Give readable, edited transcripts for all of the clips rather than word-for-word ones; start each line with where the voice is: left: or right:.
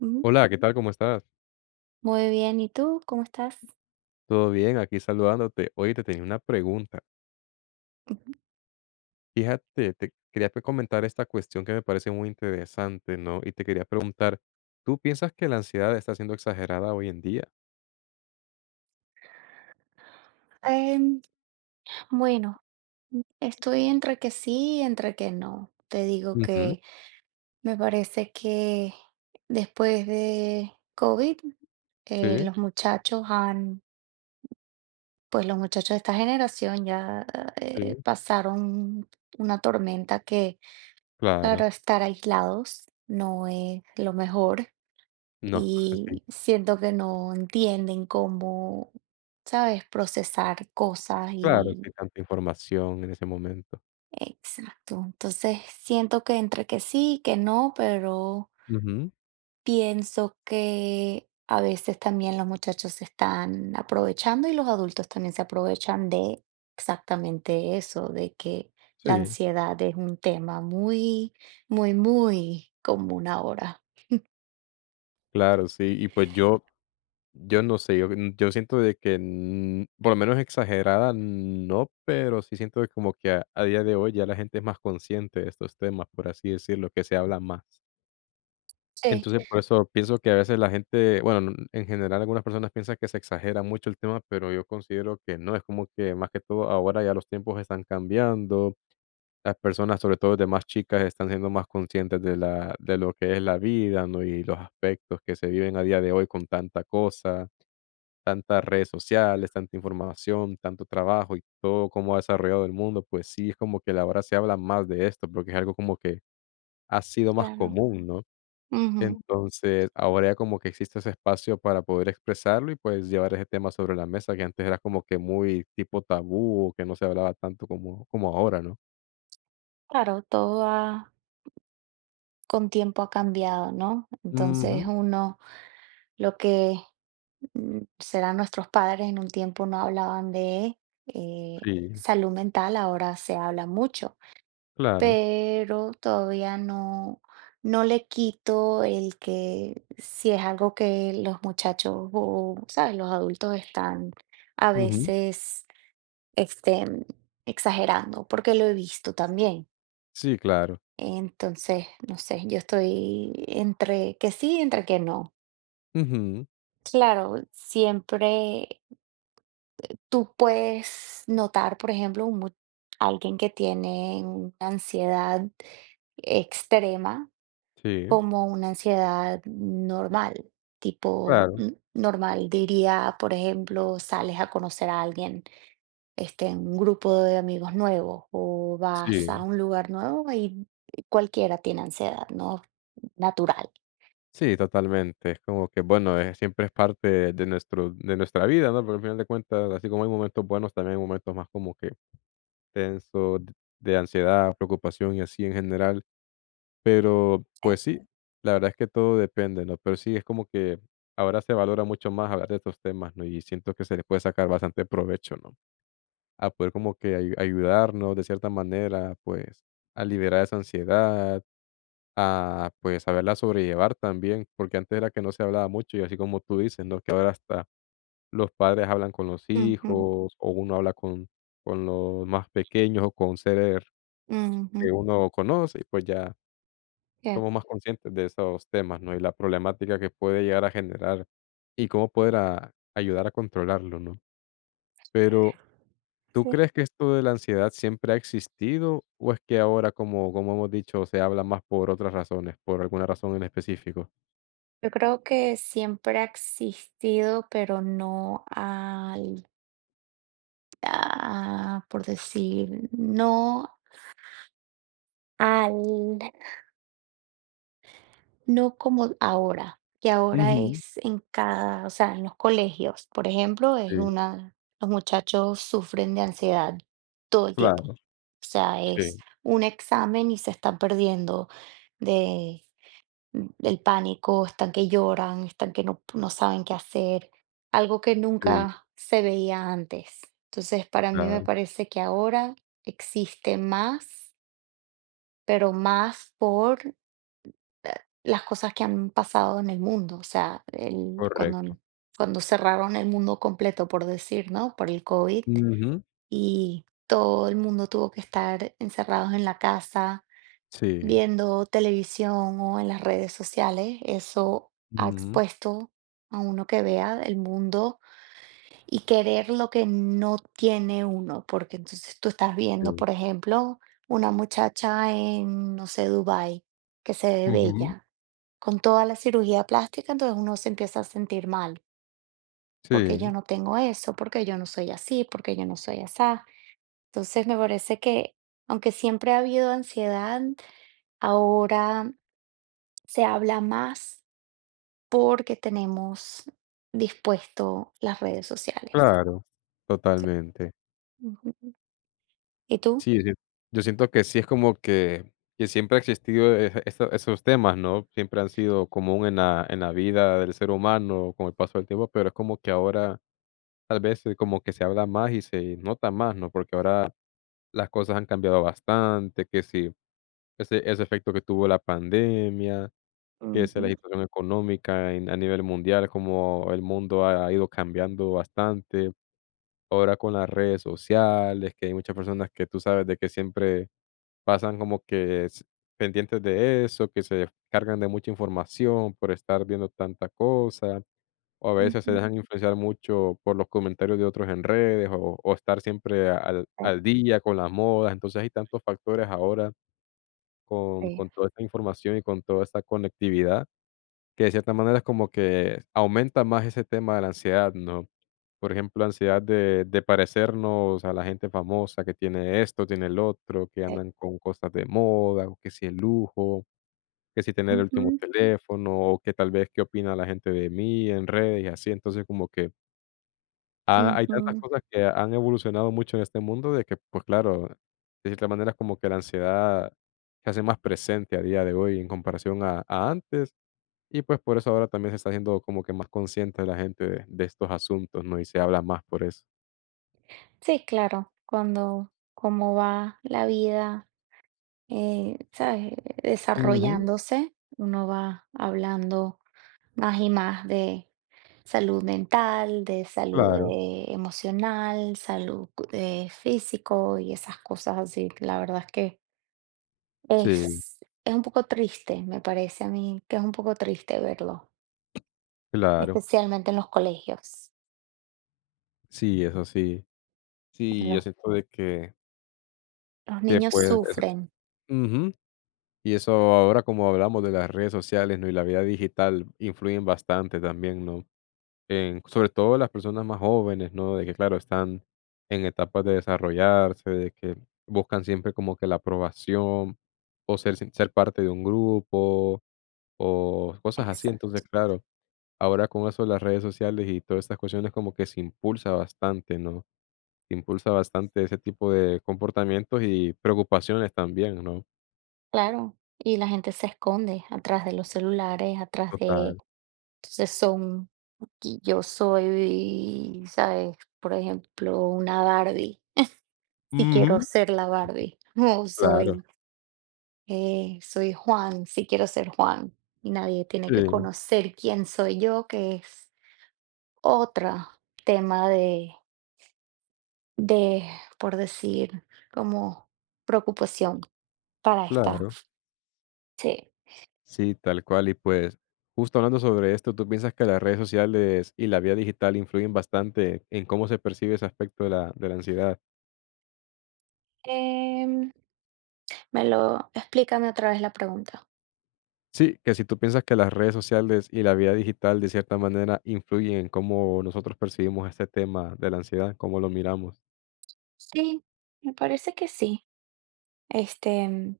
right: Ujú.
left: Hola, ¿qué tal? ¿Cómo estás?
right: Muy bien, ¿y tú cómo estás?
left: Todo bien, aquí saludándote. Oye, te tenía una pregunta. Fíjate, te quería comentar esta cuestión que me parece muy interesante, ¿no? Y te quería preguntar, ¿tú piensas que la ansiedad está siendo exagerada hoy en día?
right: Em, bueno, estoy entre que sí y entre que no. Te digo
left: Ujú.
right: que me parece que después de COVID,
left: Sí,
right: los muchachos han, pues los muchachos de esta generación ya
left: sí,
right: pasaron una tormenta que, claro,
left: claro.
right: estar aislados no es lo mejor
left: No, sí,
right: y siento que no entienden cómo, ¿sabes?, procesar cosas.
left: claro, sí, tanta información en ese momento.
right: Exacto. Entonces, siento que entre que sí y que no, pero
left: Ujú.
right: pienso que a veces también los muchachos se están aprovechando y los adultos también se aprovechan de exactamente eso, de que la
left: Sí,
right: ansiedad es un tema muy, muy, muy común ahora.
left: claro, sí. Y pues Yo no sé, yo siento de que, por lo menos exagerada no, pero sí siento de como que a día de hoy ya la gente es más consciente de estos temas, por así decirlo, que se habla más.
right: Sí,
left: Entonces, por eso pienso que a veces la gente, bueno, en general algunas personas piensan que se exagera mucho el tema, pero yo considero que no, es como que más que todo ahora ya los tiempos están cambiando, las personas, sobre todo de más chicas, están siendo más conscientes de la de lo que es la vida, ¿no? Y los aspectos que se viven a día de hoy con tanta cosa, tantas redes sociales, tanta información, tanto trabajo y todo cómo ha desarrollado el mundo, pues sí, es como que ahora se habla más de esto, porque es algo como que ha sido más
right: claro.
left: común, ¿no?
right: Ujú.
left: Entonces, ahora ya como que existe ese espacio para poder expresarlo y pues llevar ese tema sobre la mesa que antes era como que muy tipo tabú o que no se hablaba tanto como ahora, ¿no?
right: Claro, con tiempo ha cambiado, ¿no? Entonces
left: Ujú.
right: uno lo que serán nuestros padres, en un tiempo no hablaban de
left: Sí,
right: salud mental, ahora se habla mucho,
left: claro.
right: pero todavía no, no le quito el que si es algo que los muchachos o, ¿sabes? Los adultos están a
left: Ujú.
right: veces este, exagerando, porque lo he visto también.
left: Sí, claro.
right: Entonces, no sé, yo estoy entre que sí, entre que no.
left: Ujú.
right: Claro, siempre Tú puedes notar, por ejemplo, un mu- alguien que tiene una ansiedad extrema
left: Sí,
right: como una ansiedad normal, tipo
left: claro.
right: n- normal, diría, por ejemplo, sales a conocer a alguien, en un grupo de amigos nuevos o vas a
left: Sí.
right: un lugar nuevo y cualquiera tiene ansiedad, ¿no? Natural.
left: Sí, totalmente. Es como que, bueno, siempre es parte de nuestro de nuestra vida, ¿no? Pero al final de cuentas, así como hay momentos buenos, también hay momentos más como que tensos, de ansiedad, preocupación y así en general. Pero,
right: Eh,
left: pues sí, la verdad es que todo depende, ¿no? Pero sí, es como que ahora se valora mucho más hablar de estos temas, ¿no? Y siento que se les puede sacar bastante provecho, ¿no? A poder como que ayudarnos de cierta manera, pues, a liberar esa ansiedad, a, pues, saberla sobrellevar también, porque antes era que no se hablaba mucho y así como tú dices, ¿no? Que ahora hasta los padres hablan con los
right: Ujú,
left: hijos o uno habla con los más pequeños o con seres que
right: ujú,
left: uno conoce y pues ya
right: que-
left: somos más conscientes de esos temas, ¿no? Y la problemática que puede llegar a generar y cómo poder ayudar a controlarlo, ¿no? Pero, ¿tú
right: sí.
left: crees que esto de la ansiedad siempre ha existido o es que ahora, como, como hemos dicho, se habla más por otras razones, por alguna razón en específico?
right: Yo creo que siempre ha existido, pero no al, ah, por decir, no al, no como ahora, que ahora
left: Ujú.
right: es en cada, o sea, en los colegios, por ejemplo, es
left: Sí.
right: una, los muchachos sufren de ansiedad todo el tiempo. O
left: Claro,
right: sea, es
left: Sí.
right: un examen y se están perdiendo de el pánico, están que lloran, están que no, no saben qué hacer, algo que
left: Sí,
right: nunca se veía antes. Entonces, para mí me
left: claro.
right: parece que ahora existe más, pero más por eh, las cosas que han pasado en el mundo, o sea,
left: Correcto.
right: cuando cerraron el mundo completo, por decir, ¿no? Por el COVID
left: Mh.
right: y todo el mundo tuvo que estar encerrados en la casa
left: Sí.
right: viendo televisión o en las redes sociales, eso
left: Sì,
right: ha
left: mh-mh.
right: expuesto a uno que vea el mundo y querer lo que no tiene uno, porque entonces tú estás viendo,
left: Sì.
right: por ejemplo, una muchacha en, no sé, Dubái, que se ve bella, con toda la cirugía plástica, entonces uno se empieza a sentir mal, porque yo
left: Sí,
right: no tengo eso, porque yo no soy así, porque yo no soy asá. Entonces me parece que, aunque siempre ha habido ansiedad, ahora se habla más porque tenemos dispuesto las redes sociales.
left: claro, totalmente.
right: Ujú. ¿Y tú?
left: Sí, sí, yo siento que sí es como que siempre ha existido esa esa esos temas, ¿no? Siempre han sido común en la vida del ser humano con el paso del tiempo, pero es como que ahora tal vez como que se habla más y se nota más, ¿no? Porque ahora las cosas han cambiado bastante, que sí, ese efecto que tuvo la pandemia. Que es la
right: Ujú,
left: situación económica a nivel mundial, como el mundo ha ido cambiando bastante. Ahora con las redes sociales, que hay muchas personas que tú sabes de que siempre pasan como que pendientes de eso, que se cargan de mucha información por estar viendo tanta cosa, o a veces se
right: ujú.
left: dejan influenciar mucho por los comentarios de otros en redes, o estar siempre al,
right: Sí,
left: al día con las modas. Entonces hay tantos factores ahora con,
right: sí,
left: con toda esta información y con toda esta conectividad que de cierta manera es como que aumenta más ese tema de la ansiedad, ¿no? Por ejemplo, la ansiedad de parecernos a la gente famosa que tiene esto, tiene el otro, que
right: sí.
left: andan con cosas de moda, o que si el lujo, que si tener el último
right: Ujú,
left: teléfono, o que tal vez qué opina la gente de mí en redes y así. Entonces, como que hay tantas
right: ujú.
left: cosas que han evolucionado mucho en este mundo de que, pues claro, de cierta manera es como que la ansiedad se hace más presente a día de hoy en comparación a antes y pues por eso ahora también se está haciendo como que más consciente la gente de estos asuntos, ¿no? Y se habla más por eso.
right: Sí, claro, cuando cómo va la vida, ¿sabes?
left: Ujú.
right: Desarrollándose, uno va hablando más y más de salud mental, de salud
left: Claro.
right: emocional, salud físico y esas cosas así. La verdad es que
left: Sí,
right: Es es un poco triste, me parece a mí que es un poco triste verlo,
left: claro.
right: especialmente en los colegios.
left: Sí, eso sí.
right: En
left: Sí, yo
right: los
left: siento de
right: los
left: que
right: niños
left: pues eso.
right: sufren.
left: Ujú. Y eso ahora como hablamos de las redes sociales, ¿no? Y la vida digital influyen bastante también, ¿no? En, sobre todo las personas más jóvenes, ¿no? De que claro, están en etapas de desarrollarse, de que buscan siempre como que la aprobación o ser parte de un grupo o cosas así.
right: Exa
left: Entonces, claro, ahora con eso las redes sociales y todas estas cuestiones como que se impulsa bastante, ¿no? Se impulsa bastante ese tipo de comportamientos y preocupaciones también, ¿no?
right: Claro, y la gente se esconde atrás de los celulares, atrás de
left: Total.
right: entonces son y yo soy, ¿sabes? Por ejemplo, una Barbie, si quiero
left: Ujú.
right: ser la Barbie, o
left: Claro,
right: soy, soy Juan, si quiero ser Juan, y nadie tiene que
left: sí,
right: conocer quién soy yo, que es otra tema de, por decir, como preocupación para esta.
left: claro.
right: Sí.
left: Sí, tal cual. Y pues, justo hablando sobre esto, ¿tú piensas que las redes sociales y la vía digital influyen bastante en cómo se percibe ese aspecto de la ansiedad?
right: Em, Me lo explícame otra vez la pregunta.
left: Sí, que si tú piensas que las redes sociales y la vida digital de cierta manera influyen en cómo nosotros percibimos este tema de la ansiedad, cómo lo miramos.
right: Sí, me parece que sí. Este,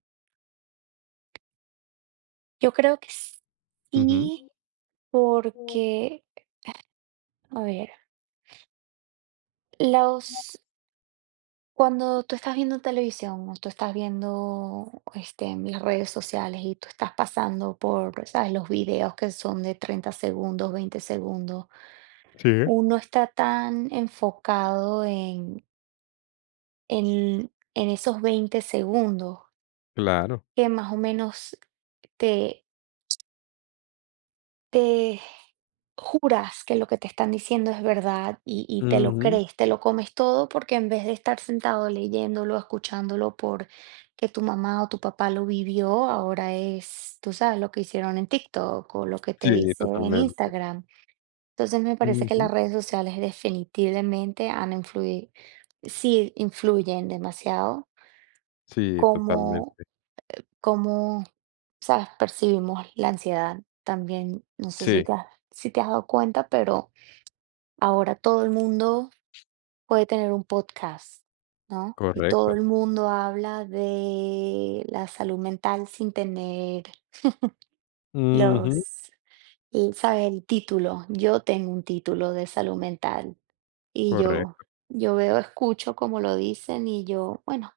right: yo creo que
left: Ujú.
right: sí, porque, a ver, los cuando tú estás viendo televisión o tú estás viendo, este, en las redes sociales y tú estás pasando por, ¿sabes?, los videos que son de 30 segundos, 20 segundos.
left: Sí.
right: Uno está tan enfocado en, en esos 20 segundos
left: Claro.
right: que más o menos te, te juras que lo que te están diciendo es verdad y te lo
left: Ujú.
right: crees, te lo comes todo porque en vez de estar sentado leyéndolo, escuchándolo por que tu mamá o tu papá lo vivió, ahora es, tú sabes, lo que hicieron en TikTok o lo que te
left: Sí,
right: dice en
left: totalmente.
right: Instagram. Entonces me parece que
left: Ujú.
right: las redes sociales definitivamente han influido, sí influyen demasiado
left: Sí,
right: cómo,
left: totalmente.
right: cómo, sabes, percibimos la ansiedad. También, no sé
left: Sí,
right: si te has, si te has dado cuenta, pero ahora todo el mundo puede tener un podcast, ¿no? Y todo
left: correcto.
right: el mundo habla de la salud mental sin tener
left: Ujú.
right: los, ¿sabes? El título. Yo tengo un título de salud mental. Y yo,
left: Correcto.
right: yo veo, escucho como lo dicen y yo, bueno,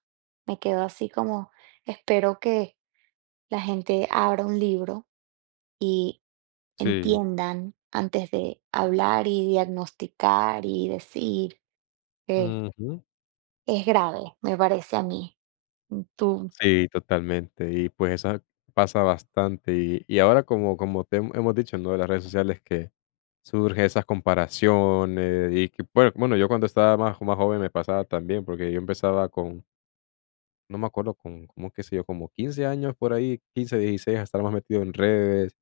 right: me quedo así como, espero que la gente abra un libro y
left: Sí.
right: entiendan antes de hablar y diagnosticar y decir que
left: Ujú.
right: es grave, me parece a mí. Tú.
left: Sí, totalmente. Y pues eso pasa bastante. Y ahora como, como te hemos dicho, ¿no? De las redes sociales que surgen esas comparaciones y que, bueno, bueno, yo cuando estaba más, más joven me pasaba también, porque yo empezaba con, no me acuerdo, con, como qué sé yo, como 15 años por ahí, 15 16 a estar más metido en redes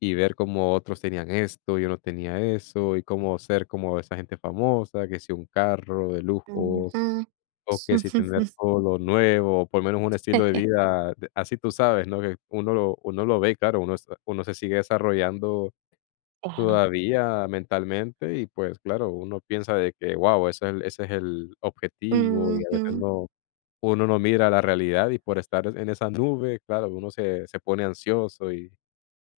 left: y ver cómo otros tenían esto, yo no tenía eso, y cómo ser como esa gente famosa, que si un carro de lujo
right: Ujú,
left: o que si tener todo lo nuevo, o por lo menos un estilo de vida, de así tú sabes, ¿no? Que uno lo ve, claro, uno se sigue desarrollando
right: claro.
left: todavía mentalmente y, pues, claro, uno piensa de que, wow, ese es el objetivo, y a veces
right: Ujú,
left: no, uno no mira la realidad y por estar en esa nube, claro, uno se pone ansioso y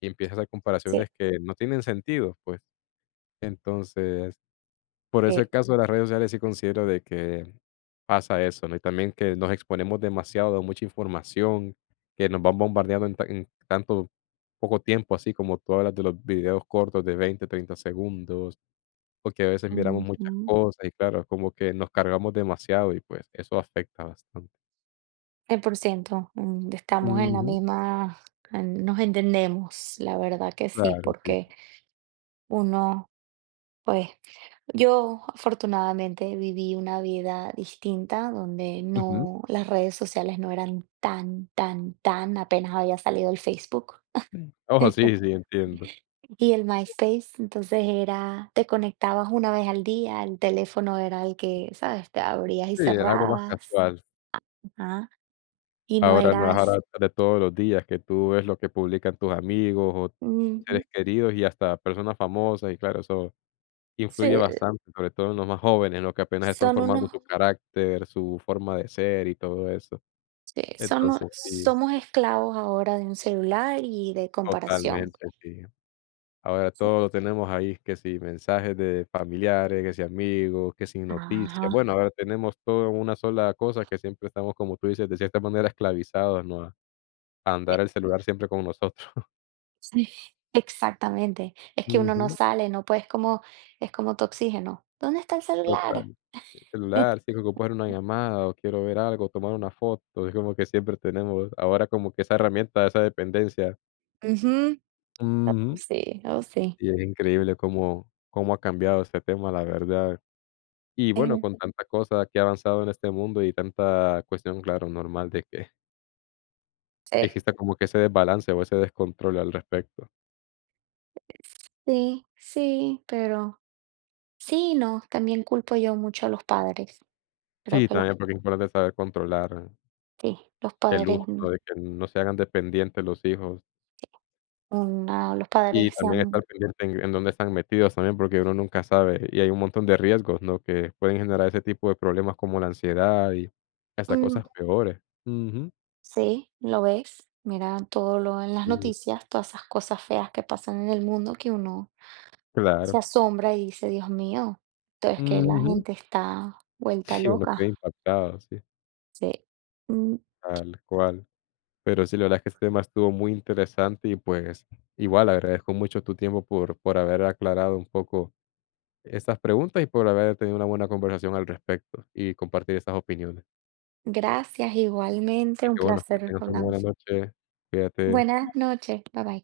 left: y empieza a hacer
right: sí,
left: comparaciones que no tienen sentido, pues. Entonces por ese
right: sí.
left: caso de las redes sociales sí considero de que pasa eso, ¿no? Y también que nos exponemos demasiado a mucha información, que nos van bombardeando en tanto poco tiempo, así como tú hablas de los videos cortos de 20, 30 segundos, o que a veces miramos muchas
right: Ujú.
left: cosas y claro, como que nos cargamos demasiado y pues eso afecta bastante.
right: 100%, estamos en la
left: Ujú.
right: misma, nos entendemos, la verdad que sí,
left: Claro, sí.
right: porque uno, pues, yo afortunadamente viví una vida distinta donde
left: Ujú.
right: no, las redes sociales no eran tan, apenas había salido el Facebook.
left: Ojo, sí, sí, entiendo.
right: Y el MySpace, entonces era, te conectabas una vez al día, el teléfono era el que, ¿sabes? Te abrías y
left: Sí, algo más
right: cerrabas,
left: casual.
right: ajá, y no
left: Ahora no es ahora
right: eras,
left: de todos los días que tú ves lo que publican tus amigos o seres
right: mm,
left: queridos y hasta personas famosas y claro, eso
right: sí,
left: influye bastante, sobre todo en los más jóvenes, ¿no? Que apenas están
right: son
left: formando
right: unos,
left: su carácter, su forma de ser y todo eso.
right: sí, son u
left: Entonces sí,
right: somos esclavos ahora de un celular y de comparación.
left: totalmente, sí. Ahora
right: Sí.
left: todo lo tenemos ahí, que si mensajes de familiares, que si amigos, que si
right: Ajá,
left: noticias. Bueno, ahora tenemos todo en una sola cosa que siempre estamos, como tú dices, de cierta manera esclavizados, ¿no? A
right: sí,
left: andar el celular siempre con nosotros.
right: sí, exactamente. Es que uno no
left: Ujú.
right: sale, no puedes como es como tu oxígeno. ¿Dónde está el
left: Total.
right: celular?
left: El celular, sí, que ocupar una llamada o quiero ver algo, tomar una foto, es como que siempre tenemos ahora como que esa herramienta, esa dependencia.
right: Ujú. Oh,
left: Ujú.
right: sí, oh, sí.
left: Y es increíble cómo ha cambiado este tema, la verdad. Y bueno,
right: Eh,
left: con tanta cosa que ha avanzado en este mundo y tanta cuestión, claro, normal de que
right: sí,
left: exista como que ese desbalance o ese descontrol al respecto.
right: sí, sí, pero sí, no, también culpo yo mucho a los padres. Creo
left: Sí,
right: que los
left: también porque es importante saber controlar
right: sí, los
left: el
right: padres,
left: uso, ¿no? De que no se hagan dependientes los hijos.
right: una los
left: Y
right: padres se
left: también estar
right: han.
left: pendiente en dónde están metidos también, porque uno nunca sabe, y hay un montón de riesgos, ¿no?, que pueden generar ese tipo de problemas como la ansiedad y hasta
right: Mm.
left: cosas peores. Ujú.
right: Sí, lo ves, mira todo lo en las
left: Sí,
right: noticias, todas esas cosas feas que pasan en el mundo que uno se
left: claro.
right: asombra y dice, Dios mío, esto es que la
left: Ujú.
right: gente está vuelta
left: Sí, uno queda
right: loca.
left: impactado, sí,
right: Sí. Mm,
left: tal cual. Pero sí, la verdad es que este tema estuvo muy interesante y, pues, igual agradezco mucho tu tiempo por haber aclarado un poco estas preguntas y por haber tenido una buena conversación al respecto y compartir estas opiniones.
right: gracias, igualmente,
left: Así
right: un
left: que bueno, que
right: placer
left: tengas una buena
right: hablando.
left: noche. Cuídate.
right: Buenas noches, bye bye.